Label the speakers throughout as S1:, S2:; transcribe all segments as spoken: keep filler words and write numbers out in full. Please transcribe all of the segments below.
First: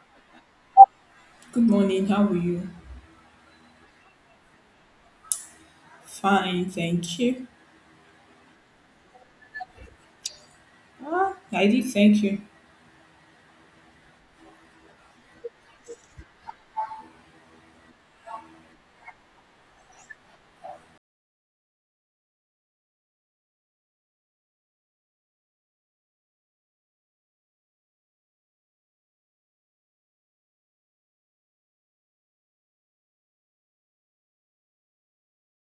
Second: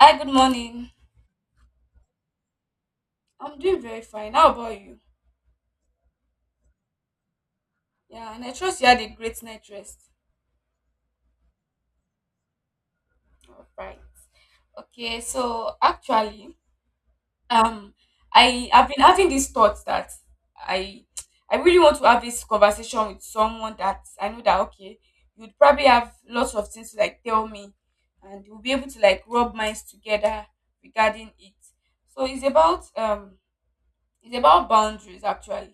S1: Hi, good morning.
S2: Good morning. How are you?
S1: I'm doing very fine. How about you?
S2: Fine, thank you.
S1: Yeah, and I trust you had a great night rest.
S2: Ah, I did thank you.
S1: All right. Okay, so actually, um, I have been having these thoughts that I I really want to have this conversation with someone that I know that, okay, you'd probably have lots of things to, like, tell me, and we'll be able to, like, rub minds together regarding it. So it's about um it's about boundaries, actually.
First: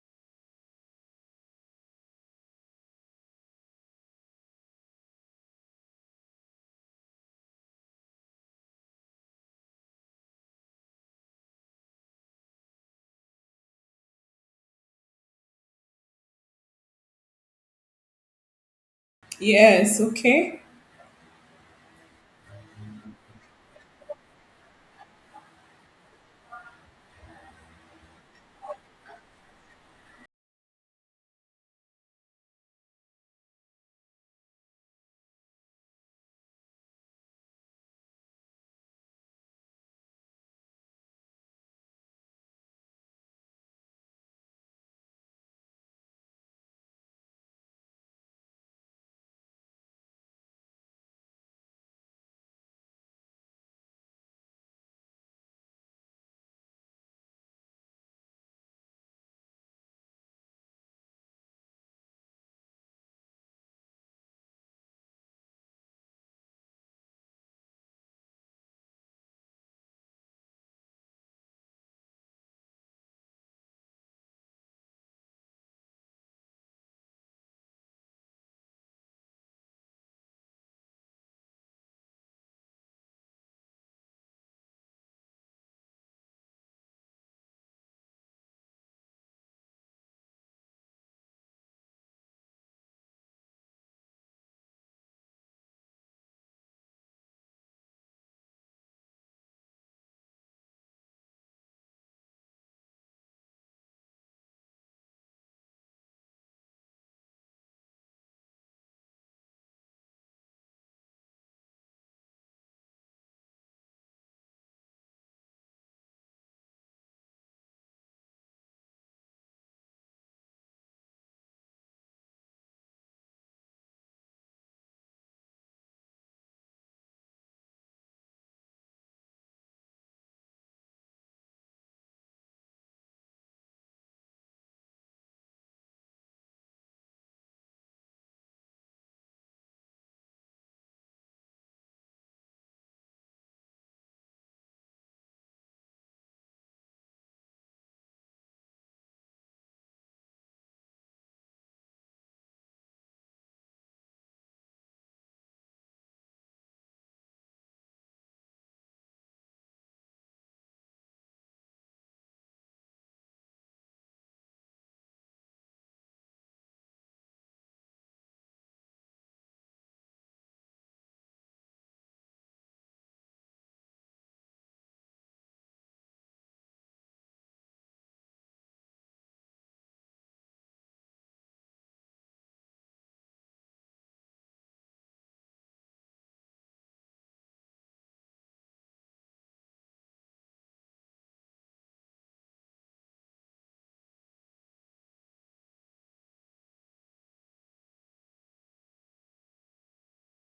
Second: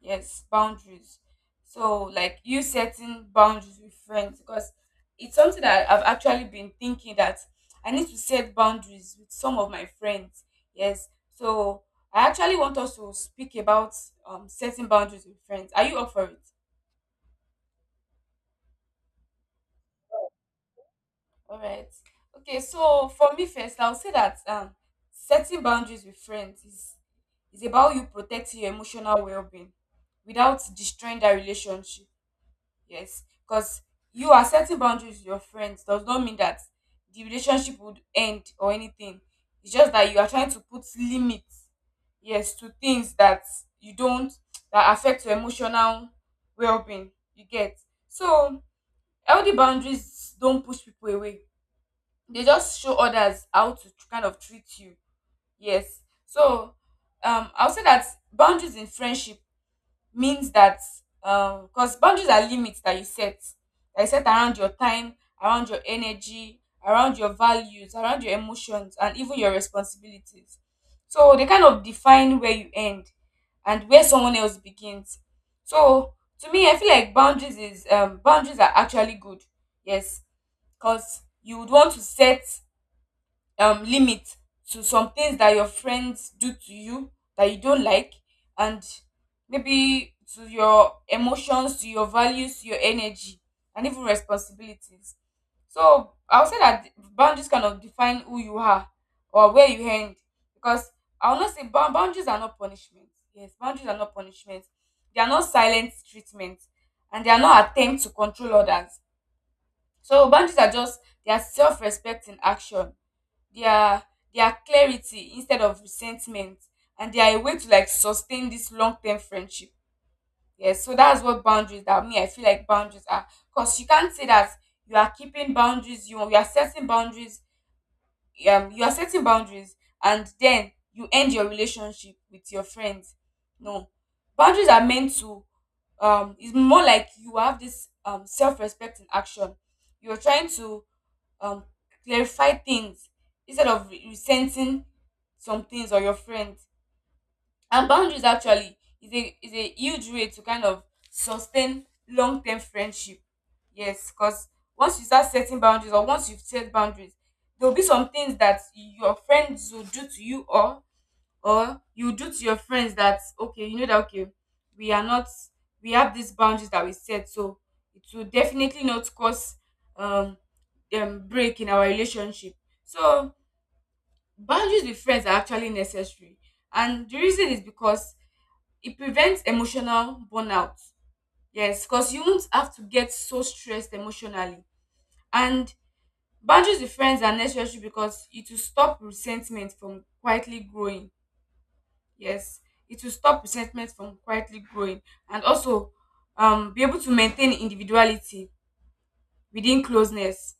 S1: Yes, boundaries. So, like, you setting boundaries with friends, because it's something that I've actually been thinking that I need to set boundaries with some of my friends. Yes. So I actually want us to speak about um, setting boundaries with friends. Are you up for it?
S2: Yes. Okay.
S1: All right. Okay, so for me, first, I'll say that um, setting boundaries with friends is is about you protecting your emotional well-being without destroying that relationship. Yes, because you are setting boundaries with your friends does not mean that the relationship would end or anything. It's just that you are trying to put limits, yes, to things that you don't that affect your emotional well-being. You get. So healthy boundaries don't push people away. They just show others how to tr- kind of treat you. Yes, so um, I'll say that boundaries in friendship means that, um because boundaries are limits that you set, that you set around your time, around your energy, around your values, around your emotions, and even your responsibilities. So they kind of define where you end and where someone else begins. So to me, I feel like boundaries is um boundaries are actually good. Yes, because you would want to set um, limit to some things that your friends do to you that you don't like, and maybe to your emotions, to your values, to your energy, and even responsibilities. So I would say that boundaries kind of define who you are or where you end, because I will not say bound- boundaries are not punishment. Yes, boundaries are not punishment. They are not silent treatment, and they are not attempt to control others. So boundaries are just, they are self-respect in action. Their their clarity instead of resentment. And they are a way to, like, sustain this long term friendship. Yes, so that's what boundaries, that me, I feel like boundaries are. Because you can't say that you are keeping boundaries, you you are setting boundaries, um you are setting boundaries, and then you end your relationship with your friends. No. Boundaries are meant to, um it's more like you have this, um self-respect in action. You're trying to, um clarify things instead of re- resenting some things or your friends. And boundaries actually is a is a huge way to kind of sustain long term friendship. Yes, because once you start setting boundaries, or once you've set boundaries, there will be some things that your friends will do to you, or or you do to your friends, that, okay, you know that, okay, we are not, we have these boundaries that we set, so it will definitely not cause um, um break in our relationship. So boundaries with friends are actually necessary. And the reason is because it prevents emotional burnout. Yes, because you won't have to get so stressed emotionally. And boundaries with friends are necessary because it will stop resentment from quietly growing. Yes, it will stop resentment from quietly growing, and also um, be able to maintain individuality within closeness.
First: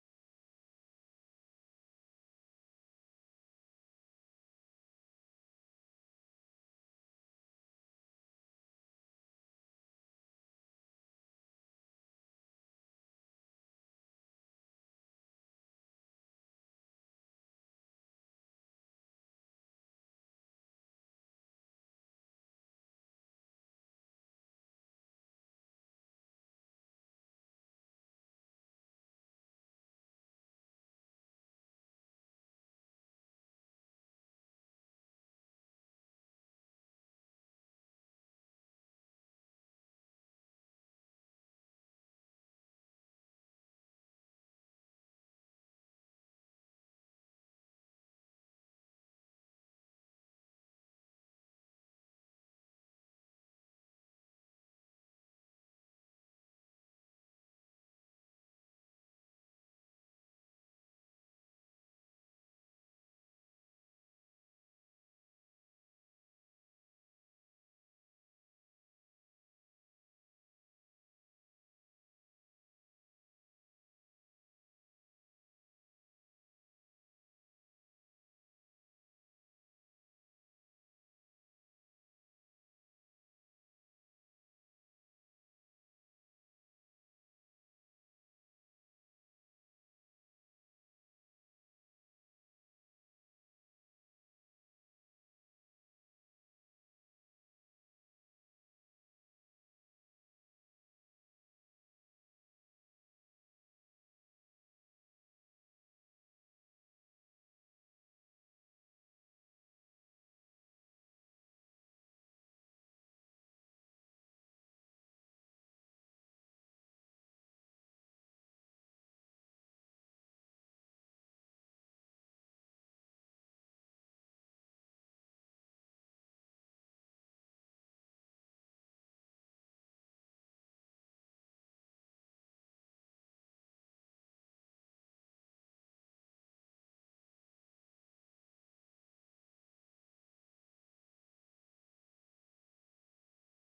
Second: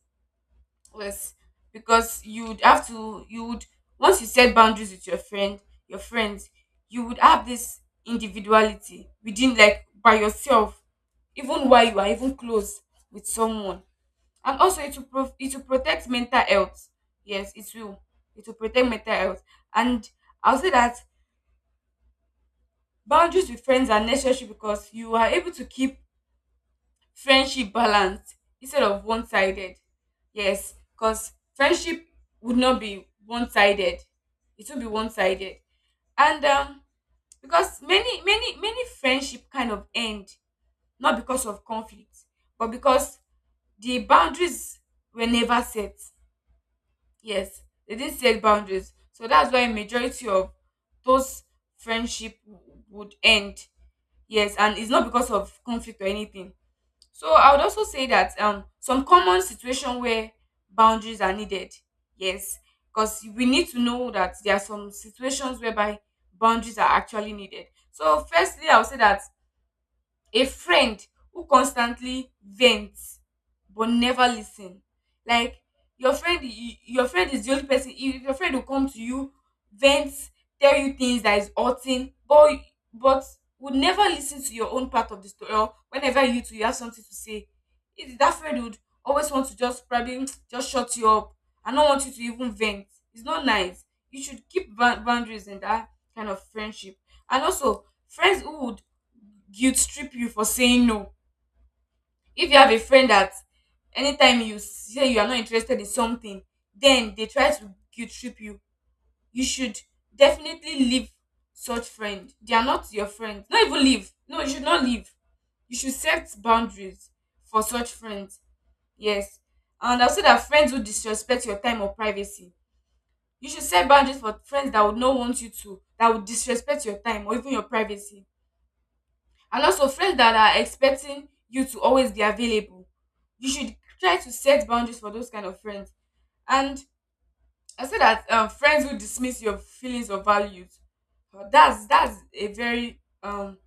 S1: Yes, because you would have to you would once you set boundaries with your friend your friends, you would have this individuality within, like, by yourself, even while you are even close with someone. And also it will pro- it will protect mental health. Yes, it will, it will protect mental health. And I'll say that boundaries with friends are necessary because you are able to keep friendship balanced instead of one sided. Yes, because friendship would not be one sided. It won't be one sided. And um because many many many friendship kind of end not because of conflict, but because the boundaries were never set. Yes, they didn't set boundaries, so that's why majority of those friendship w- would end. Yes, and it's not because of conflict or anything. So I would also say that um some common situation where boundaries are needed. Yes, because we need to know that there are some situations whereby boundaries are actually needed. So firstly, I would say that a friend who constantly vents but never listen. Like your friend, y- your friend is the only person. If your friend will come to you, vent, tell you things that is hurting, but but would never listen to your own part of the story. Or whenever you two you have something to say, it, that friend would always want to just probably just shut you up. I don't want you to even vent. It's not nice. You should keep ba- boundaries in that kind of friendship. And also, friends who would guilt trip you for saying no. If you have a friend that anytime you say you are not interested in something, then they try to guilt trip you. You should definitely leave such friend. They are not your friend. Not even leave. No, you should not leave. You should set boundaries for such friends. Yes. And also that friends who disrespect your time or privacy. You should set boundaries for friends that would not want you to, that would disrespect your time or even your privacy. And also friends that are expecting you to always be available. You should try to set boundaries for those kind of friends. And I say that, um, friends who dismiss your feelings or values. Uh, that's that's a very um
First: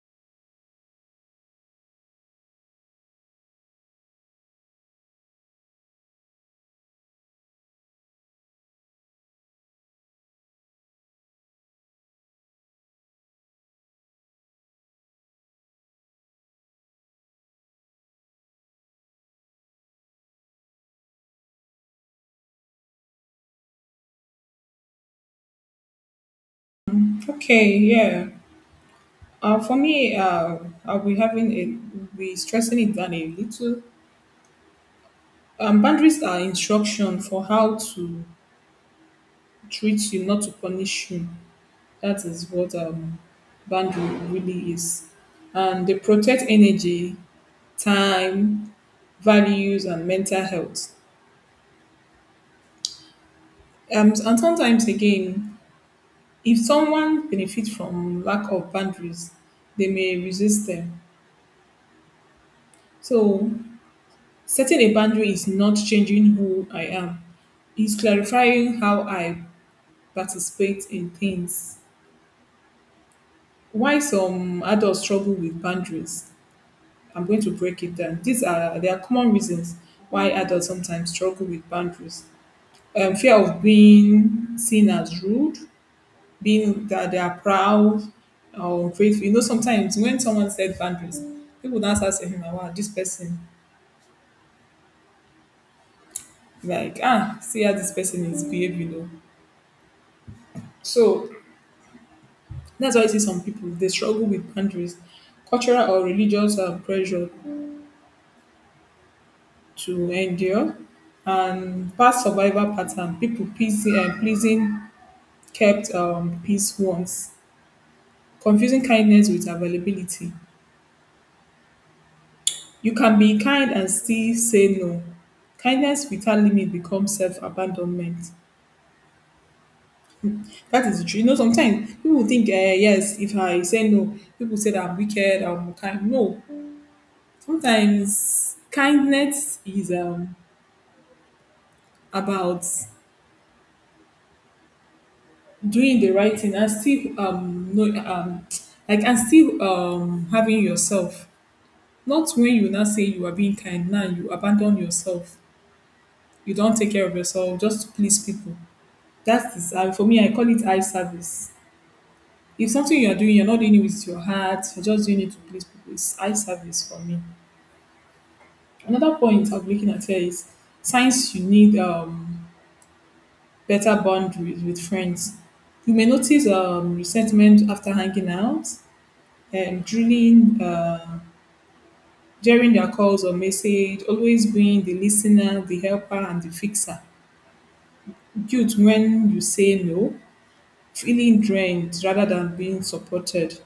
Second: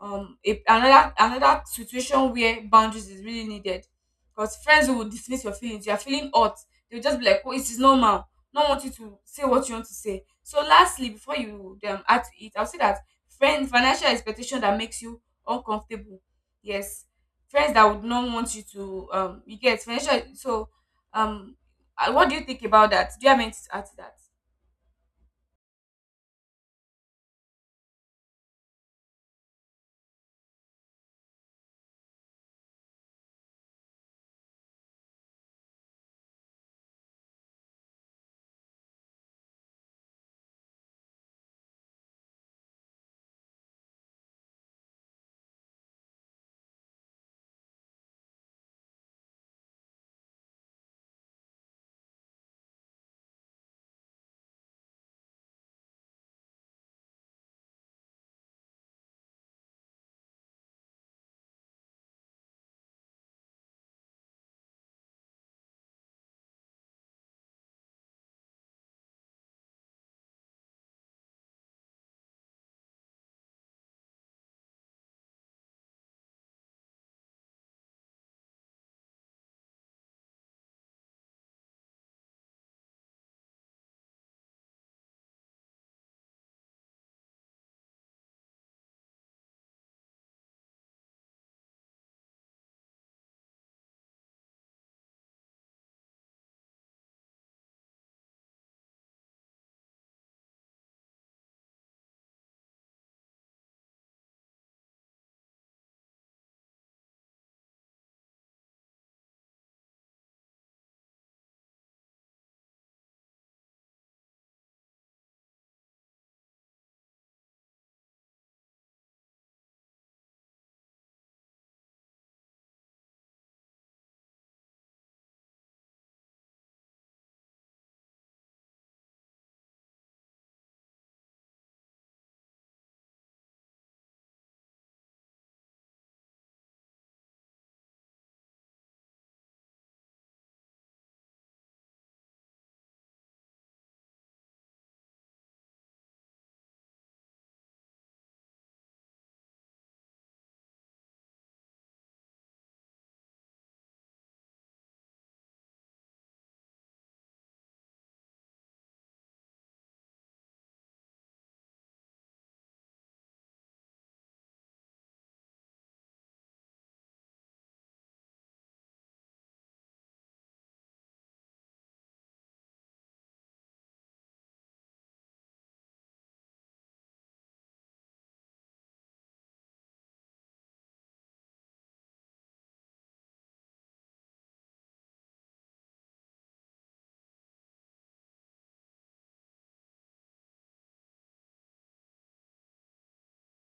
S1: um a, another another situation where boundaries is really needed, because friends will dismiss your feelings. You're feeling hot, they'll just be like, oh, it is normal, not want you to say what you want to say. So lastly, before you um, add to it, I'll say that friend financial expectation that makes you uncomfortable. Yes, friends that would not want you to, um you get financial. So, um uh, what do you think about that? Do you have anything to add to that?
S2: Okay. Yeah. Uh, for me, uh, I'll be having a we be stressing it down a little. Um, boundaries are instruction for how to treat you, not to punish you. That is what um boundary really is, and they protect energy, time, values, and mental health. Um, and sometimes again, if someone benefits from lack of boundaries, they may resist them. So, setting a boundary is not changing who I am, it's clarifying how I participate in things. Why some adults struggle with boundaries? I'm going to break it down. These are There are common reasons why adults sometimes struggle with boundaries. Um, fear of being seen as rude, being that they are proud or grateful. You know, sometimes when someone said boundaries, people don't start saying, wow, this person, like, ah, see how this person is behaving. Oh. So that's why I see some people, they struggle with boundaries, cultural or religious uh, pressure to endure, and past survival pattern, people pleasing, uh, pleasing kept um, peace once, confusing kindness with availability. You can be kind and still say no. Kindness without limit becomes self-abandonment. That is the truth. You know, sometimes people think, uh, yes, if I say no, people say that I'm wicked, I'm unkind. No. Sometimes kindness is um, about doing the right thing and still, um, no, um, like and still, um, having yourself. Not when you now say you are being kind, now you abandon yourself. You don't take care of yourself just to please people. That's the ser- for me, I call it eye service. If something you're doing, you're not doing it with your heart, you're just doing it to please people. It's eye service for me. Another point I'm looking at here is signs you need um, better boundaries with friends. You may notice um, resentment after hanging out, um, drilling, uh, during their calls or message, always being the listener, the helper, and the fixer. Guilt when you say no, feeling drained rather than being supported.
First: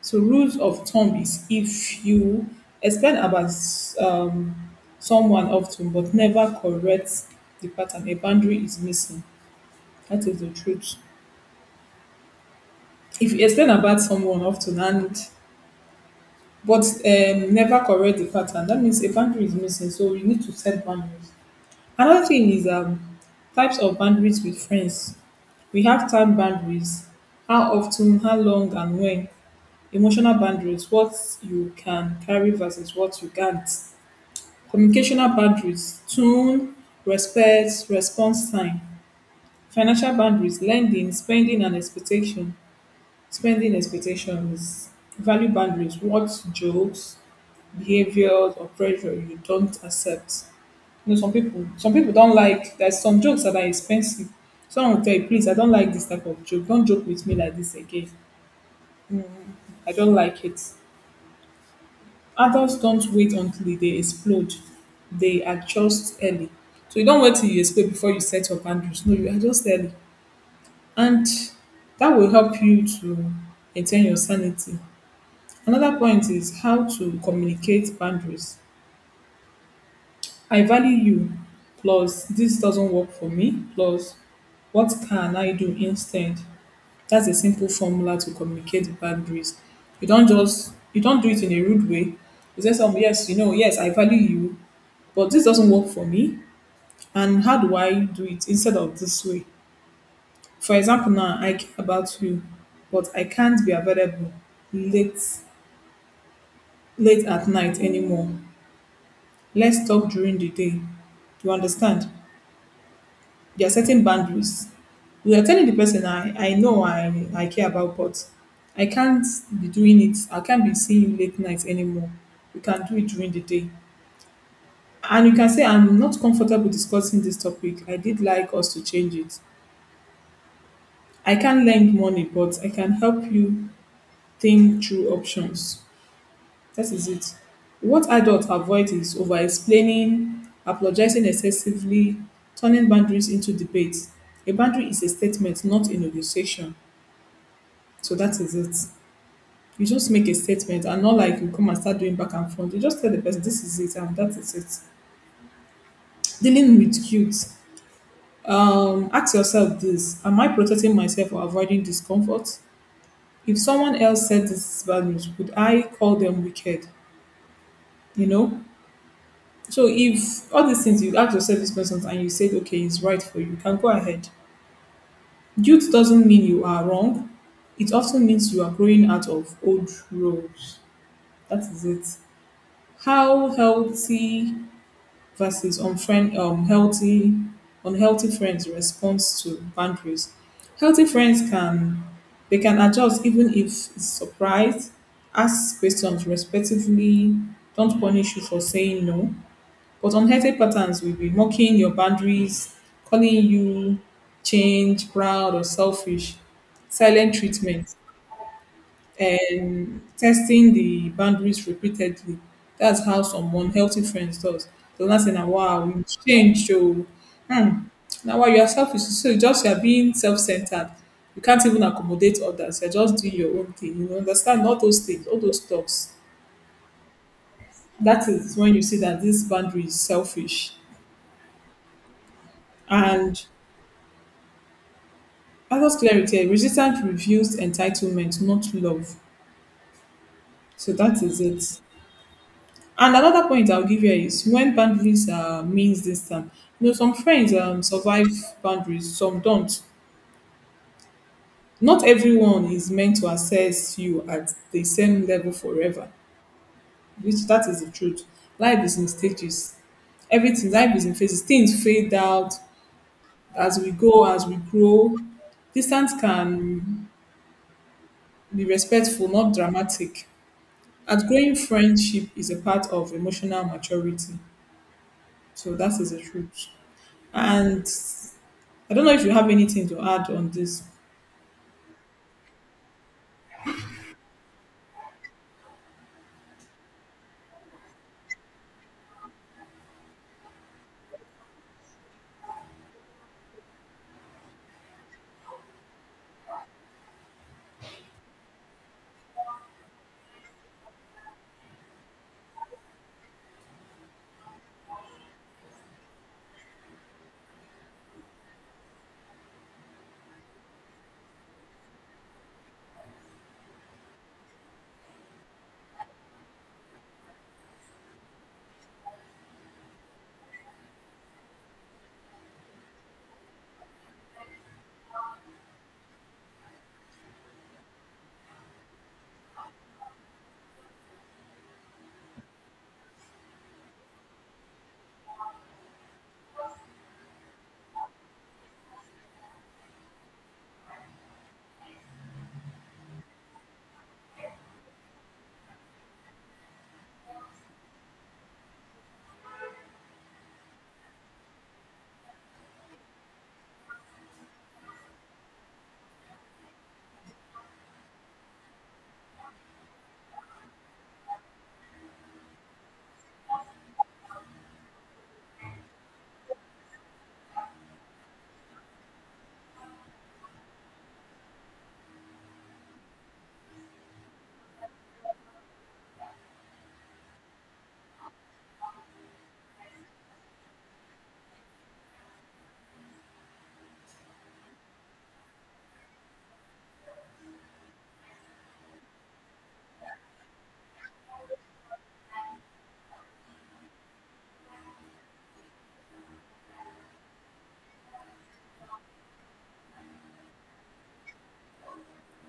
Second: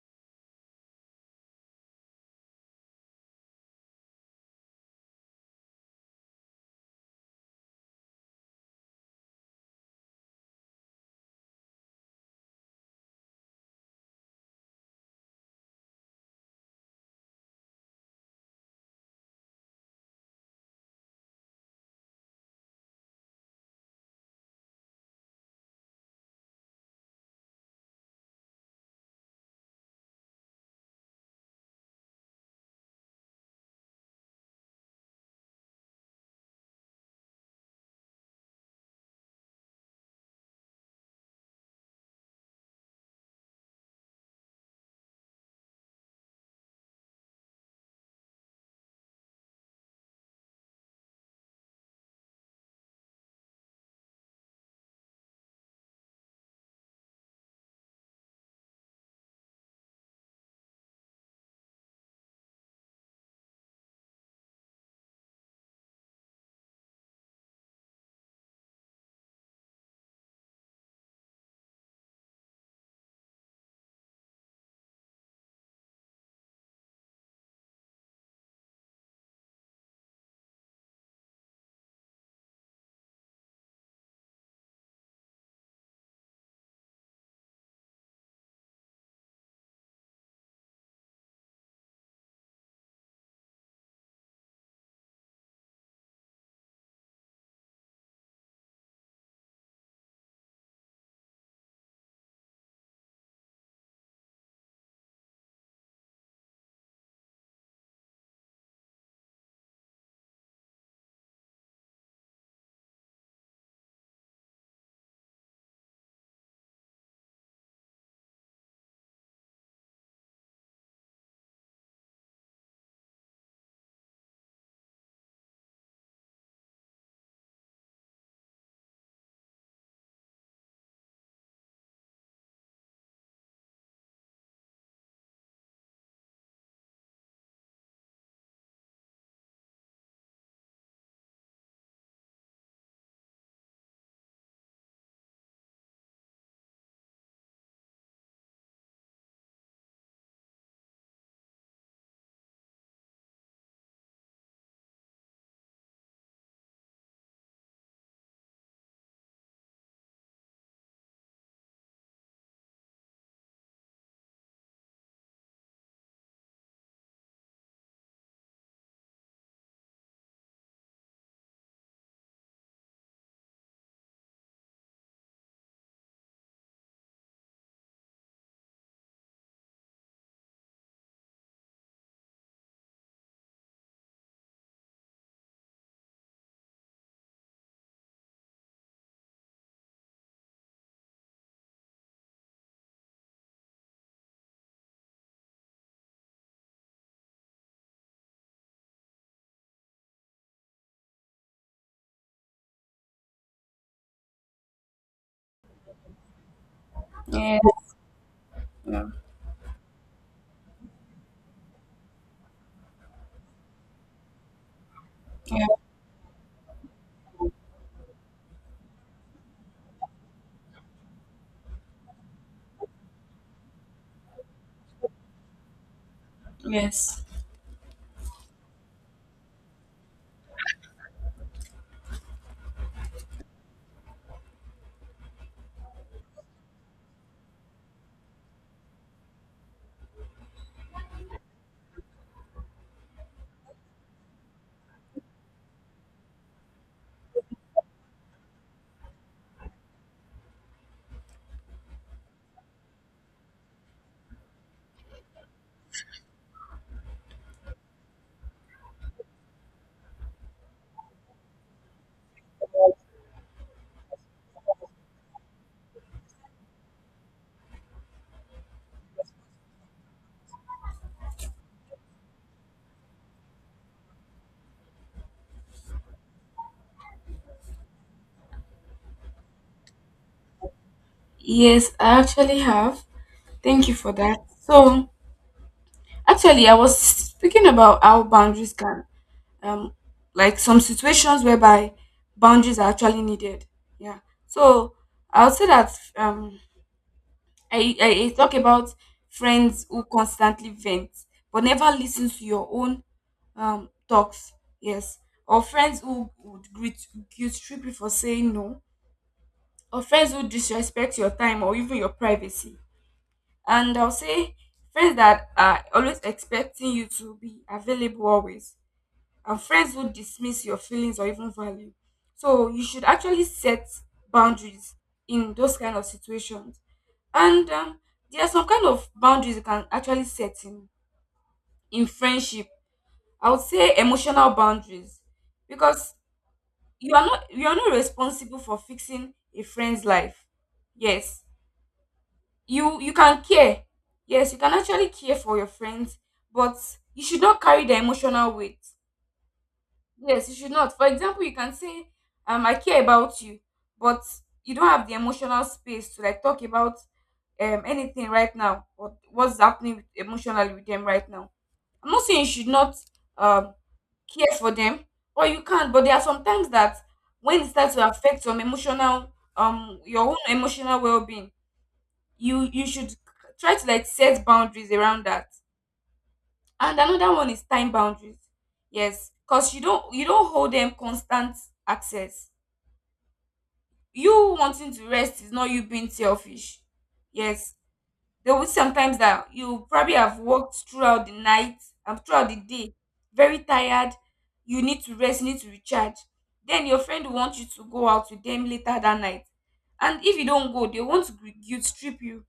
S2: So rules of thumb is if you explain about um, someone often but never correct the pattern, a boundary is missing. That is the truth. If you explain about someone often and but um, never correct the pattern, that means a boundary is missing. So you need to set boundaries. Another thing is um, types of boundaries with friends. We have time boundaries, how often, how long, and when. Emotional boundaries, what you can carry versus what you can't. Communicational boundaries, tone, respect, response time. Financial boundaries, lending, spending, and expectation. Spending expectations. Value boundaries, what jokes, behaviors, or pressure you don't accept. You know, some people, some people don't like. There's some jokes that are expensive. Someone will tell you, please, I don't like this type of joke. Don't joke with me like this again. I don't like it. Adults don't wait until they explode. They adjust early. So you don't wait till you explode before you set your boundaries. No, you adjust early. And that will help you to maintain your sanity. Another point is how to communicate boundaries. I value you, plus this doesn't work for me, plus what can I do instead? That's a simple formula to communicate the boundaries. You don't just you don't do it in a rude way. You say something, yes, you know, yes, I value you, but this doesn't work for me. And how do i do it instead of this way? For example, now i care about you, but i can't be available late late at night anymore. Let's talk during the day, you understand? You're setting boundaries. You are telling the person, i i know, i i care about, but i can't be doing it. I can't be seeing you late night anymore. We can do it during the day. And you can say, i'm not comfortable discussing this topic, i did like us to change it. I can't lend money, but I can help you think through options. That is it. What adults avoid is over explaining, apologizing excessively, turning boundaries into debate. A boundary is a statement, not a negotiation. So that is it. You just make a statement and not like you come and start doing back and forth. You just tell the person this is it and that is it. Dealing with guilt. Um, ask yourself this. Am I protecting myself or avoiding discomfort? If someone else said these values, would I call them wicked? You know? So if all these things, you ask yourself these questions and you said, okay, it's right for you, you can go ahead. Guilt doesn't mean you are wrong. It often means you are growing out of old roles. That is it. How healthy versus unfriend um healthy unhealthy friends response to boundaries. Healthy friends can, they can adjust even if it's surprised, ask questions respectfully, don't punish you for saying no. But unhealthy patterns will be mocking your boundaries, calling you change proud or selfish, silent
S1: Yeah.
S2: treatment,
S1: Yeah.
S2: um, testing the boundaries repeatedly. That's how some unhealthy friends does. They'll not say, now, wow, you change, so, hmm. Now, while you are selfish, so you just you are being self-centered. You can't even accommodate others. You're just doing your own thing. You understand all those things, all those talks. That is when you see that this boundary is selfish. And other clarity, resistance reveals entitlement, not love. So that is it. And another point I'll give here is when boundaries are means distance. You know, some friends um, survive boundaries, some don't. Not everyone is meant to assess you at the same level forever, which that is the truth. Life is in stages. Everything, life is in phases. Things fade out as we go, as we grow. Distance can be respectful, not dramatic. Outgrowing friendship is a part of emotional maturity. So that is the truth. And I don't know if you have anything to add on this.
S1: Yes, I actually have. Thank you for that. So, actually, I was speaking about how boundaries can, um, like some situations whereby boundaries are actually needed. Yeah. So I would say that, um, I, I, I talk about friends who constantly vent but never listen to your own um, talks. Yes. Or friends who would guilt guilt trip you for saying no. Or friends who disrespect your time or even your privacy. And I'll say friends that are always expecting you to be available always, and friends who dismiss your feelings or even value. So you should actually set boundaries in those kind of situations. And um, there are some kind of boundaries you can actually set in in friendship. I would say emotional boundaries, because you are not you are not responsible for fixing a friend's life. Yes, you you can care. Yes, you can actually care for your friends, but you should not carry the emotional weight. Yes, you should not. For example, you can say, um I care about you, but you don't have the emotional space to, like, talk about um anything right now, or what's happening with, emotionally with them right now. I'm not saying you should not um care for them, or you can. But there are some times that, when it starts to affect some emotional, um your own emotional well-being, you you should try to, like, set boundaries around that. And another one is time boundaries. Yes, because you don't you don't hold them constant access. You wanting to rest is not you being selfish. Yes, there will be sometimes that you probably have worked throughout the night and throughout the day, very tired. You need to rest, you need to recharge. Then your friend will want you to go out with them later that night, and if you don't go, they want to gu- guilt trip you.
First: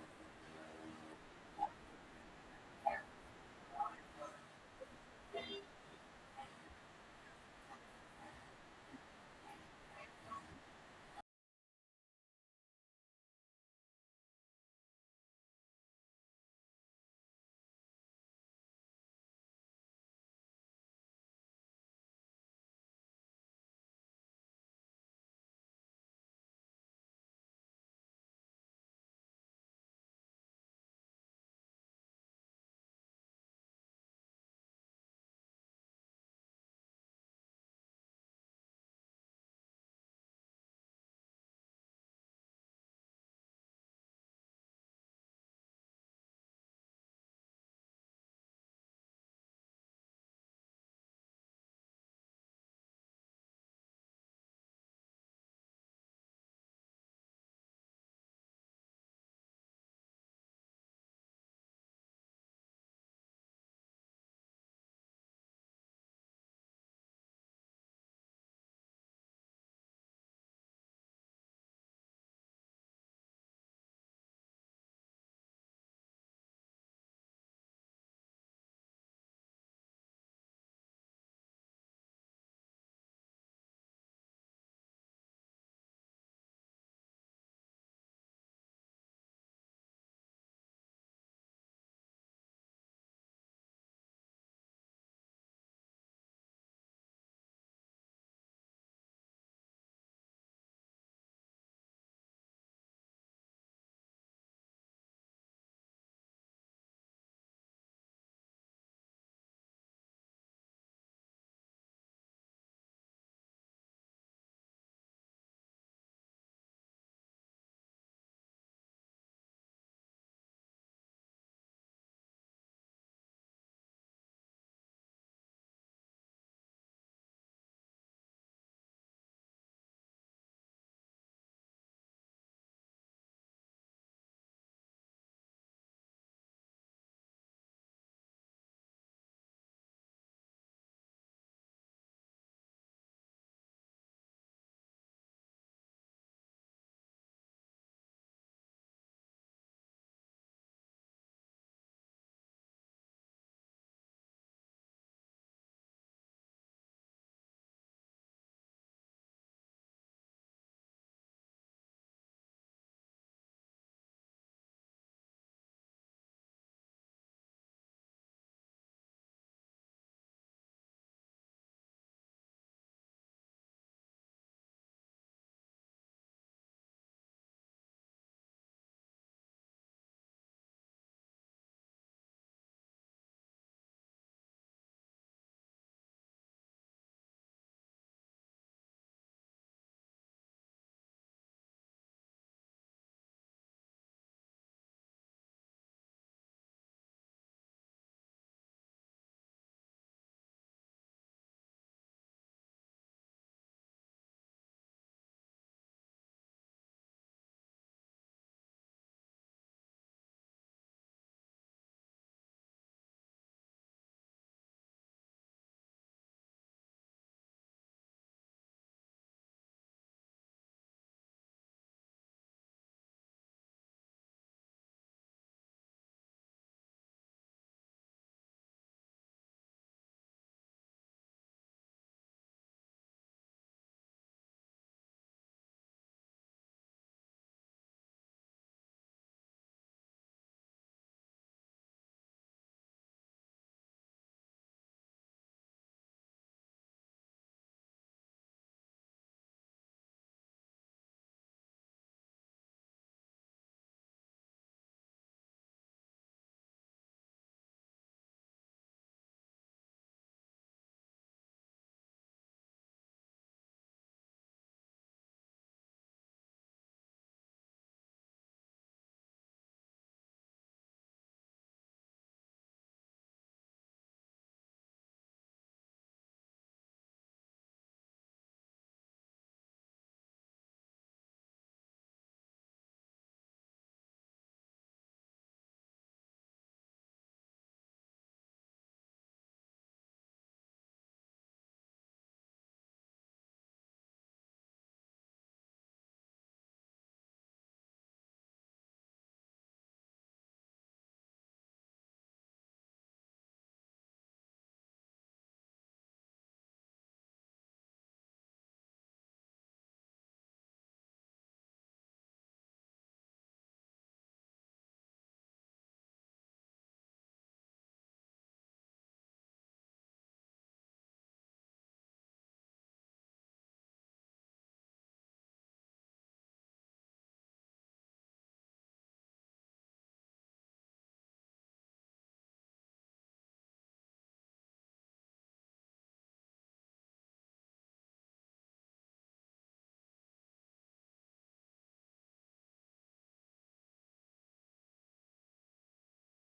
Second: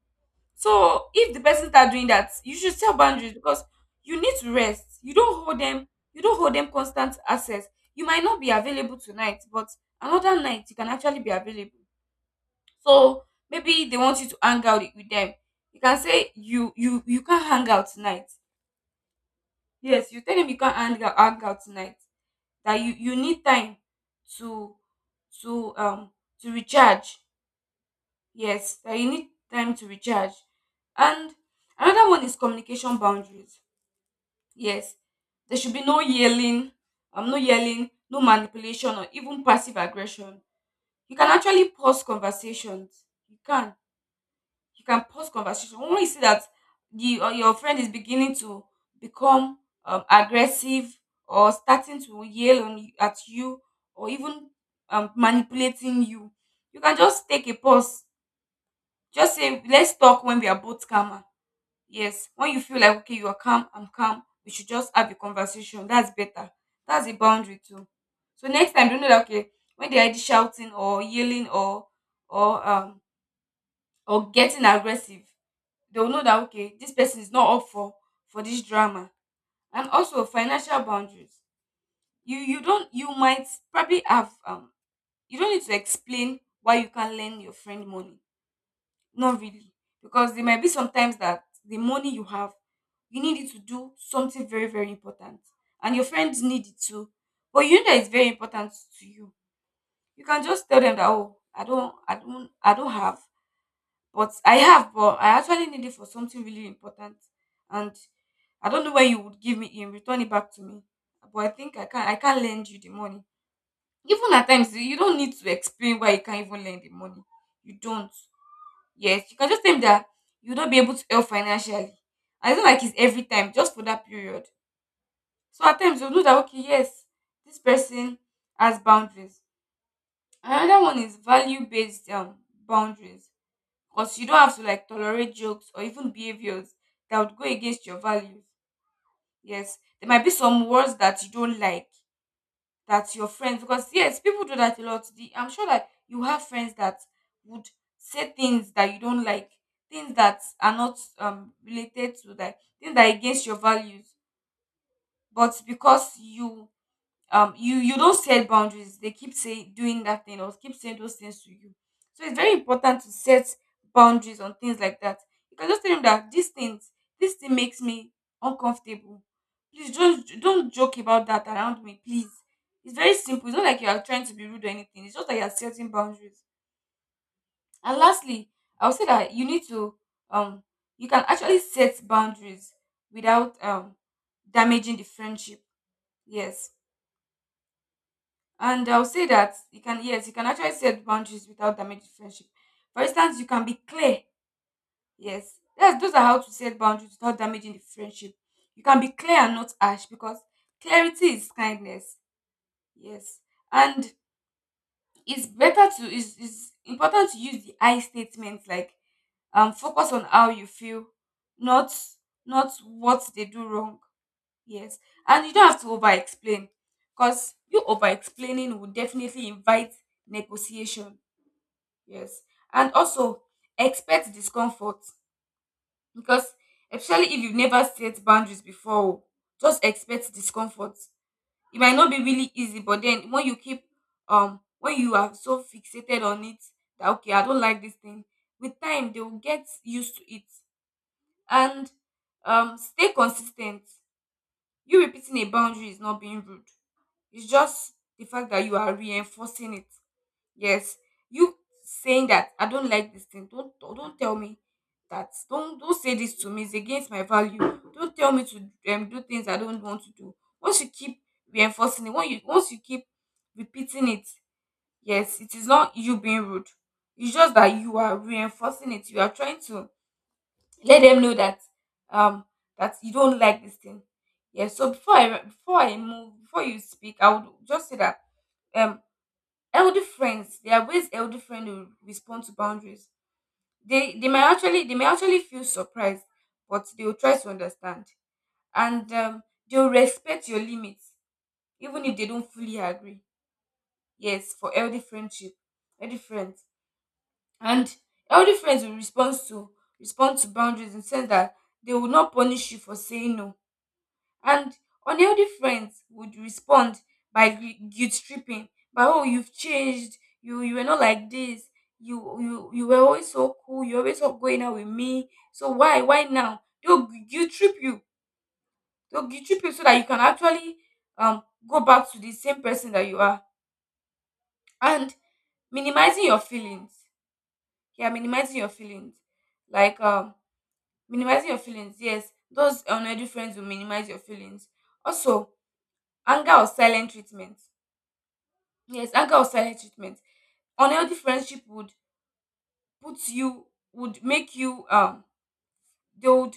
S1: So if the person start doing that, you should set boundaries, because you need to rest. You don't hold them. You don't hold them constant access. You might not be available tonight, but another night you can actually be available. So maybe they want you to hang out with them. You can say you you you can't hang out tonight. Yes, you tell them you can't hang out, hang out tonight. That you you need time to to um to recharge. Yes, that you need time to recharge. And another one is communication boundaries. Yes, there should be no yelling, um no yelling, no manipulation, or even passive aggression. You can actually pause conversations. you can you can pause conversation when you see that the or your friend is beginning to become um, aggressive, or starting to yell on y- at you, or even um, manipulating you. You can just take a pause. Just say, let's talk when we are both calmer. Yes, when you feel like, okay, you are calm, I'm calm, we should just have a conversation. That's better. That's a boundary too. So next time, don't know that, okay, when they are shouting or yelling, or, or, um, or getting aggressive, they'll know that, okay, this person is not up for, for this drama. And also financial boundaries. You, you don't, you might probably have, um, you don't need to explain why you can't lend your friend money. Not really. Because there might be sometimes that the money you have, you need it to do something very, very important. And your friends need it too. But you know that it's very important to you. You can just tell them that oh, I don't I don't I don't have, but I have, but I actually need it for something really important. And I don't know when you would give me in, return it back to me. But I think I can I can lend you the money. Even at times you don't need to explain why you can't even lend the money. You don't. Yes, you can just tell him that you'll not be able to help financially. And it's not like it's every time, just for that period. So at times you'll know that okay, yes, this person has boundaries. Another one is value based um boundaries. Because you don't have to like tolerate jokes or even behaviors that would go against your values. Yes. There might be some words that you don't like that your friends, because yes, people do that a lot. the, I'm sure that you have friends that would say things that you don't like, things that are not um, related to that, things that are against your values. But because you um you you don't set boundaries, they keep saying, doing that thing, or keep saying those things to you. So it's very important to set boundaries on things like that. You can just tell them that these things this thing makes me uncomfortable. Please just don't joke about that around me, please. It's very simple. It's not like you are trying to be rude or anything. It's just that you are setting boundaries. And lastly, I would say that you need to um you can actually set boundaries without um damaging the friendship. Yes. And I'll say that you can, yes, you can actually set boundaries without damaging friendship. For instance, you can be clear. Yes, that's, those are how to set boundaries without damaging the friendship. You can be clear and not harsh, because clarity is kindness. Yes, and it's better to is it's important to use the I statements, like um focus on how you feel, not not what they do wrong. Yes. And you don't have to over explain, because you over explaining will definitely invite negotiation. Yes. And also expect discomfort, because especially if you've never set boundaries before, oh, just expect discomfort. It might not be really easy, but then when you keep, um, when you are so fixated on it that, okay, I don't like this thing, with time they will get used to it. And um, stay consistent. You repeating a boundary is not being rude. It's just the fact that you are reinforcing it. Yes, you saying that I don't like this thing. Don't don't tell me that. Don't don't say this to me. It's against my value. Don't tell me to um, do things I don't want to do. Once you keep reinforcing it, once you once you keep repeating it, yes, it is not you being rude. It's just that you are reinforcing it. You are trying to let them know that um that you don't like this thing. Yes. So before I before I move before you speak, I would just say that um elder friends, there are ways elder friend will respond to boundaries. They they may actually they may actually feel surprised, but they will try to understand, and um, they will respect your limits even if they don't fully agree. Yes, for elder friendship, elder friends, and elder friends will respond to respond to boundaries in the sense that they will not punish you for saying no. And unhealthy friends would respond by gu- guilt tripping, by oh you've changed, you you were not like this, you you you were always so cool, you always up going out with me, so why why now? They'll gu- guilt trip you, they'll guilt trip you so that you can actually um go back to the same person that you are, and minimizing your feelings. Yeah, minimizing your feelings, like um minimizing your feelings. Yes, those unhealthy friends will minimize your feelings. Also, anger or silent treatment. Yes, anger or silent treatment. Unhealthy friendship would put you, would make you um they would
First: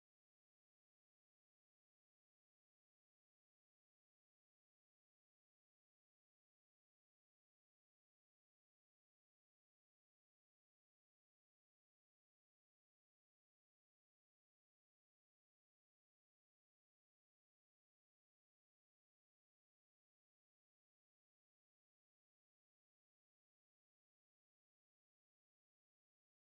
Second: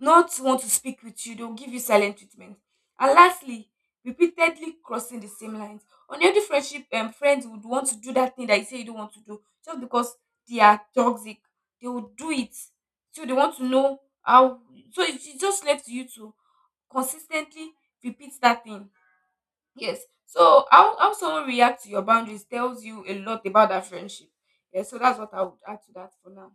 S1: not want to speak with you. They'll give you silent treatment. And lastly, repeatedly crossing the same lines. Unhealthy friendship um, friends would want to do that thing that you say you don't want to do, just because they are toxic. They will do it. So they want to know how, so it's it's just left to you to consistently repeat that thing. Yes. So how how someone reacts to your boundaries tells you a lot about that friendship. Yeah, so that's what I would add to that for now.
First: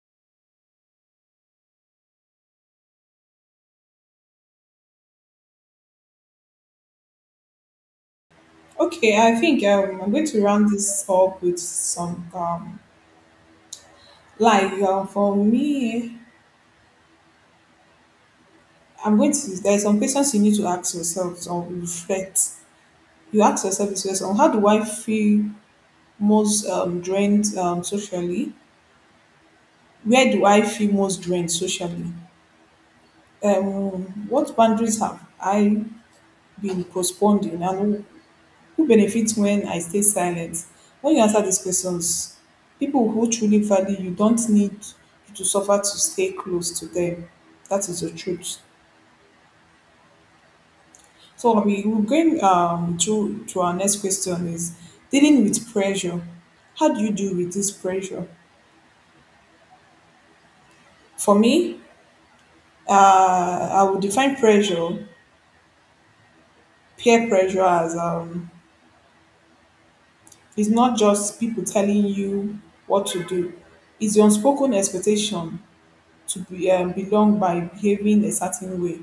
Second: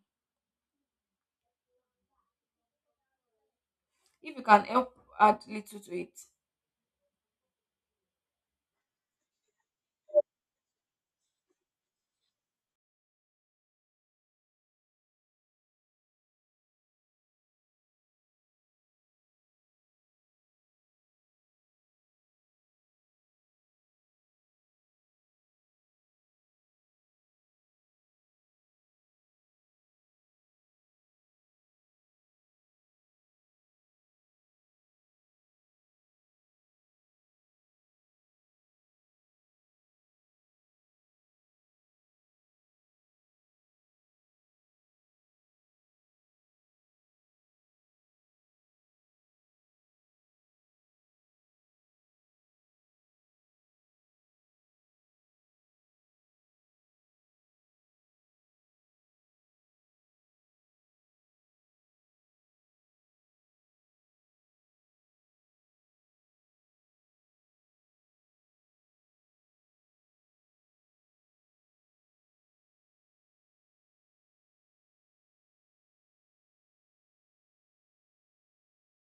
S1: If you can help add little to it.
S2: Okay, I think um, I'm going to round this up with some, um, like um, for me, I'm going to. There's some questions you need to ask yourself or reflect. You ask yourself this question: how do I feel most um, drained um, socially? Where do I feel most drained socially? Um, what boundaries have I been postponed in, and who benefits when I stay silent? When you answer these questions, people who truly value you don't need you to suffer to stay close to them. That is the truth. So we will going um to to our next question is dealing with pressure. How do you deal with this pressure? For me, uh, I would define pressure, peer pressure as, um, it's not just people telling you what to do. It's the unspoken expectation to be, um, belong by behaving a certain way.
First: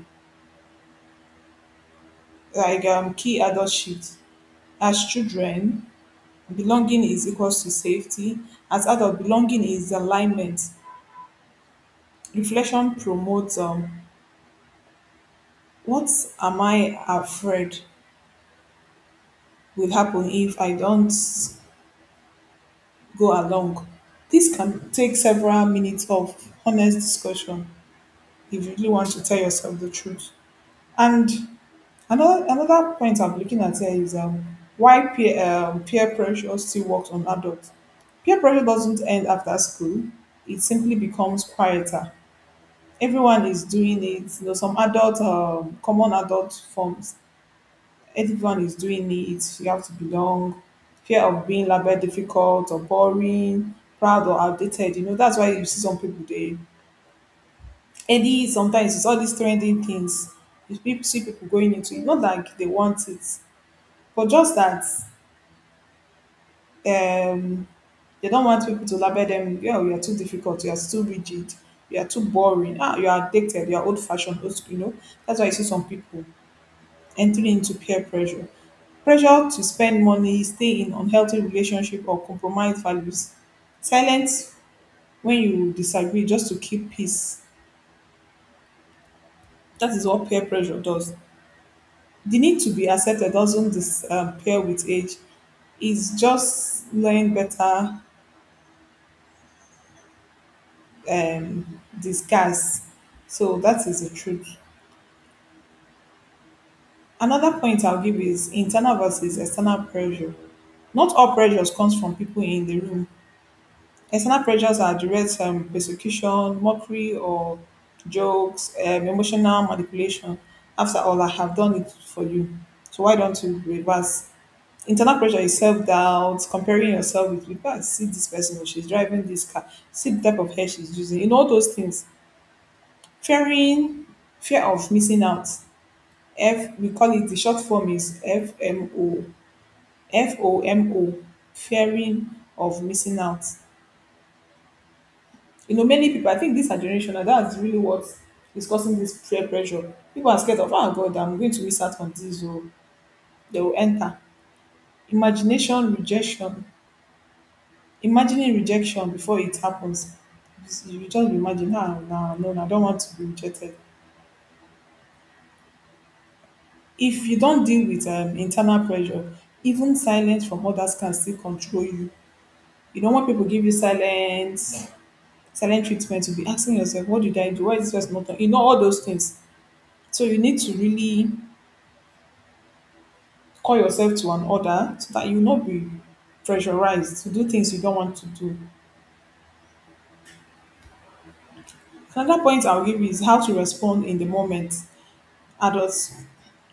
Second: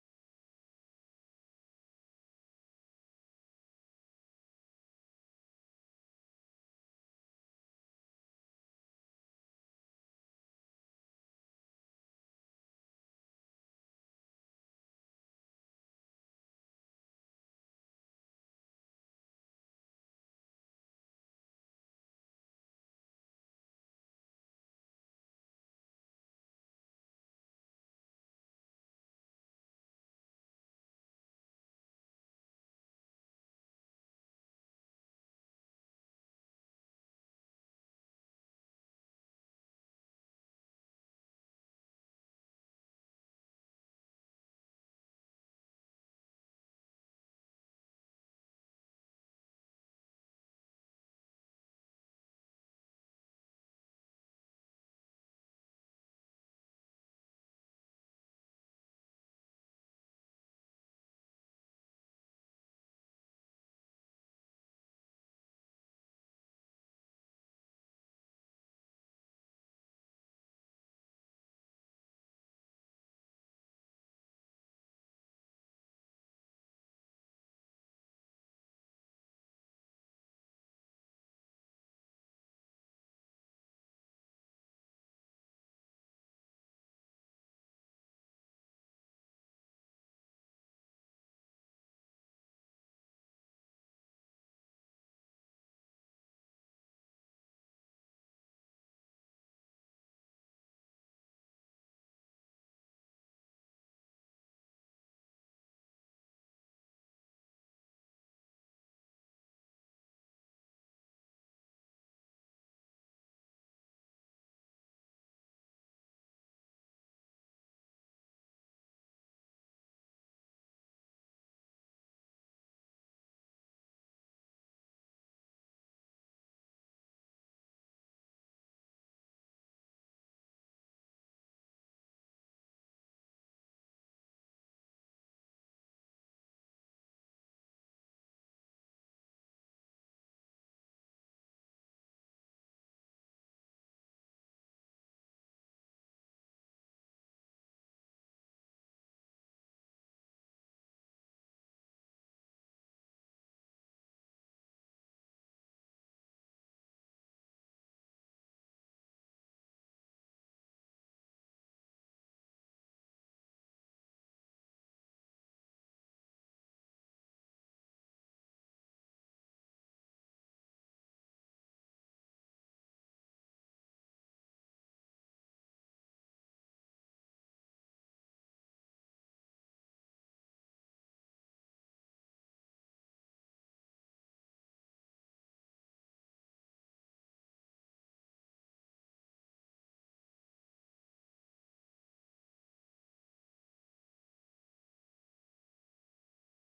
S2: Like um, key adult shifts. As children, belonging is equals to safety. As adult, belonging is alignment. Reflection promotes, um, what am I afraid will happen if I don't go along. This can take several minutes of honest discussion if you really want to tell yourself the truth. And Another another point I'm looking at here is um, why peer um, peer pressure still works on adults. Peer pressure doesn't end after school; it simply becomes quieter. Everyone is doing it. You know, some adult, um, common adult forms. Everyone is doing it. You have to belong. Fear of being labeled difficult or boring, proud or outdated. You know, that's why you see some people, they any sometimes it's all these trending things. You peop- see people going into it, not like they want it. But just that um, they don't want people to label them. You know, you're too difficult, you're too rigid, you're too boring, ah, you're addicted, you're old fashioned, old school, you know. That's why you see some people entering into peer pressure. Pressure to spend money, stay in unhealthy relationship or compromise values. Silence when you disagree just to keep peace. That is what peer pressure does. The need to be accepted doesn't dis- um, pair with age. It's just knowing better um, disguise. So that is the truth. Another point I'll give is internal versus external pressure. Not all pressures comes from people in the room. External pressures are direct um, persecution, mockery, or jokes, um, emotional manipulation. After all, I have done it for you. So why don't you reverse? Internal pressure is self-doubt, comparing yourself with people. Ah, see this person, oh, she's driving this car. See the type of hair she's using. You know all those things, fearing fear of missing out. F We call it, the short form is F M O F O M O, fearing of missing out. You know, many people, i think these are generational. That's really what is causing this peer pressure. People are scared of, oh god, i'm going to miss out on this, or they will enter imagination rejection imagining rejection before it happens. You just imagine, ah, no, no, i don't want to be rejected. If you don't deal with um internal pressure, even silence from others can still control you. You know, when people give you silence, silent treatment, you'll be asking yourself, what did i do? Why is this person not talking? You know, all those things. So you need to really call yourself to an order so that you will not be pressurized to do things you don't want to do. Another point i'll give you is how to respond in the moment. Adults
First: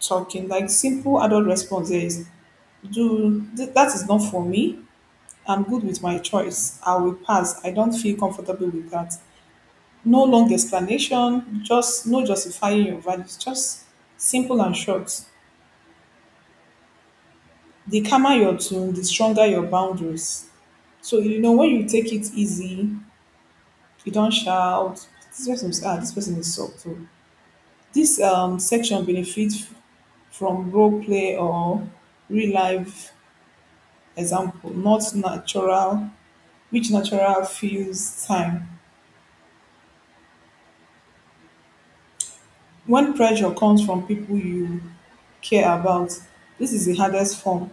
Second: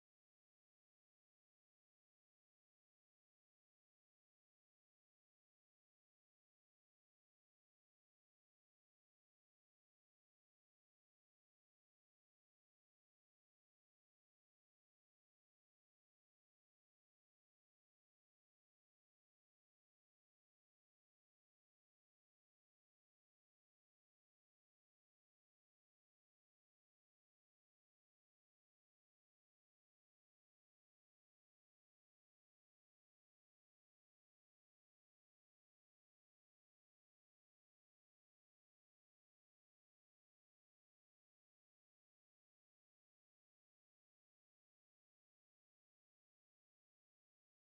S2: talking, like, simple adult response is, do th- that is not for me. I'm good with my choice. I will pass. I don't feel comfortable with that. No long explanation, just no justifying your values, just simple and short. The calmer your tune, the stronger your boundaries. So you know, when you take it easy, you don't shout. This person is, ah, this person is soft subtle. This um section benefits from role play or real life example, not natural, which natural feels time. When pressure comes from people you care about. This is the hardest form.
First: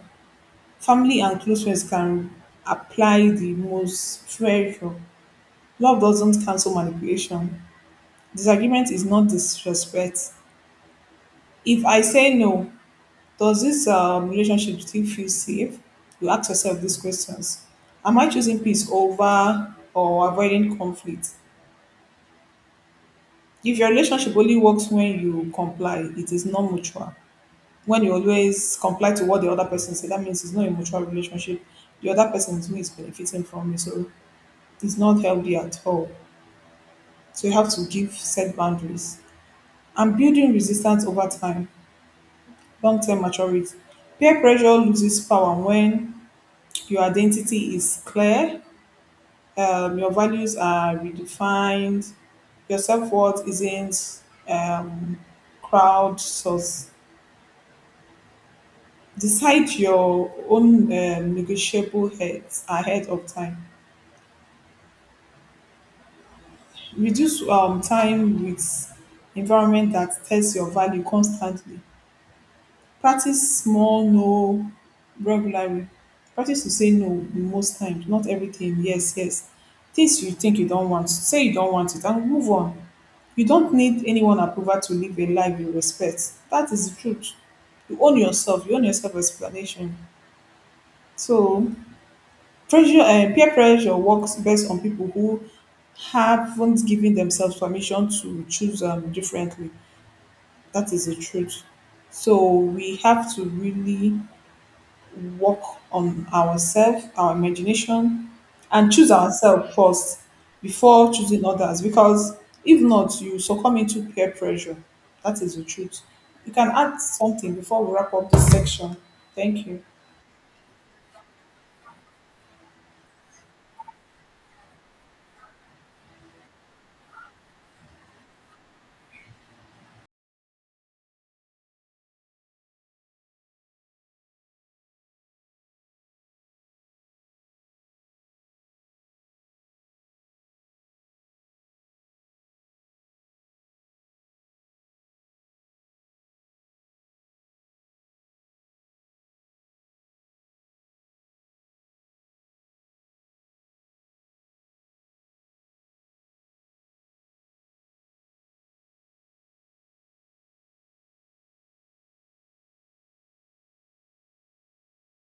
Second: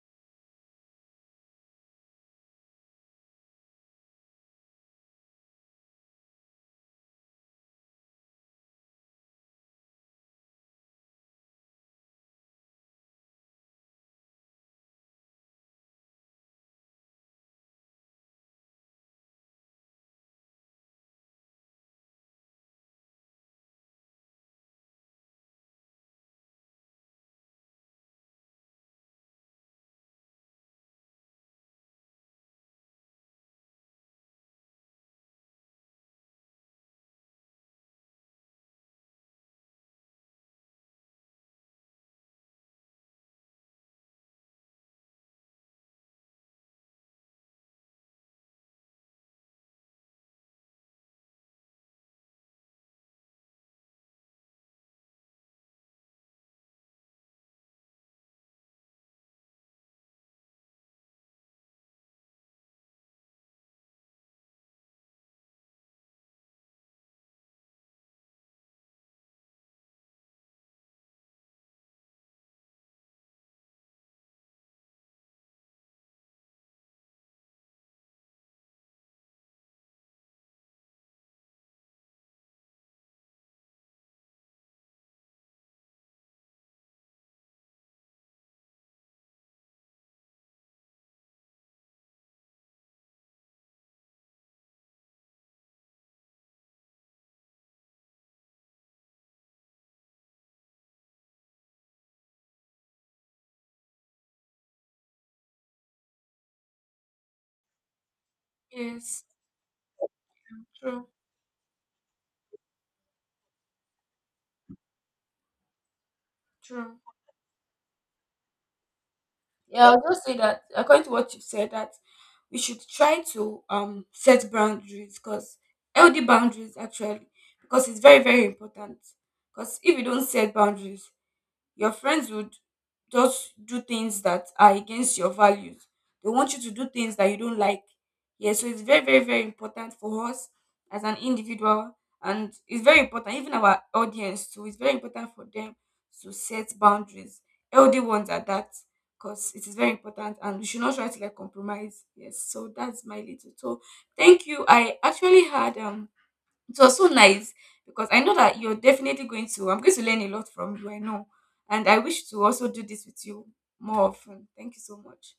S2: Family and close friends can apply the most pressure. Love doesn't cancel manipulation. Disagreement is not disrespect. If I say no, does this um, relationship still feel safe? You ask yourself these questions. Am I choosing peace over or avoiding conflict? If your relationship only works when you comply, it is not mutual. When you always comply to what the other person say, that means it's not a mutual relationship. The other person is who is benefiting from it, so it's not healthy at all. So you have to give set boundaries and building resistance over time, long-term maturity. Peer pressure loses power when your identity is clear, um, your values are redefined, your self-worth isn't um, crowd source. Decide your own um, negotiable heads ahead of time. Reduce um time with environment that tests your value constantly. Practice small no regularly. Practice to say no most times, not everything, yes, yes. Things you think you don't want, say you don't want it and move on. You don't need anyone approval to live a life you respect. That is the truth. You own yourself, you own your self explanation. So pressure um peer pressure works best on people who haven't given themselves permission to choose um, differently. That is the truth. So we have to really work on ourselves, our imagination, and choose
S1: Yes,
S2: ourselves first
S1: true,
S2: before choosing others. Because if not, you succumb into peer pressure. That is the truth. You can
S1: true.
S2: add something before we wrap up this section. Thank you.
S1: Yeah, I'll just say that according to what you said, that we should try to um set boundaries, because healthy boundaries actually, because it's very, very important. Because if you don't set boundaries, your friends would just do things that are against your values. They want you to do things that you don't like. Yeah, so it's very, very, very important for us as an individual, and it's very important, even our audience too. It's very important for them to set boundaries. Healthy ones are that, because it is very important, and we should not try to like compromise. Yes, so that's my little. So thank you. I actually had um it was so nice, because I know that you're definitely going to, I'm going to learn a lot from you, I know. And I wish to also do this with you more often. Thank you so much.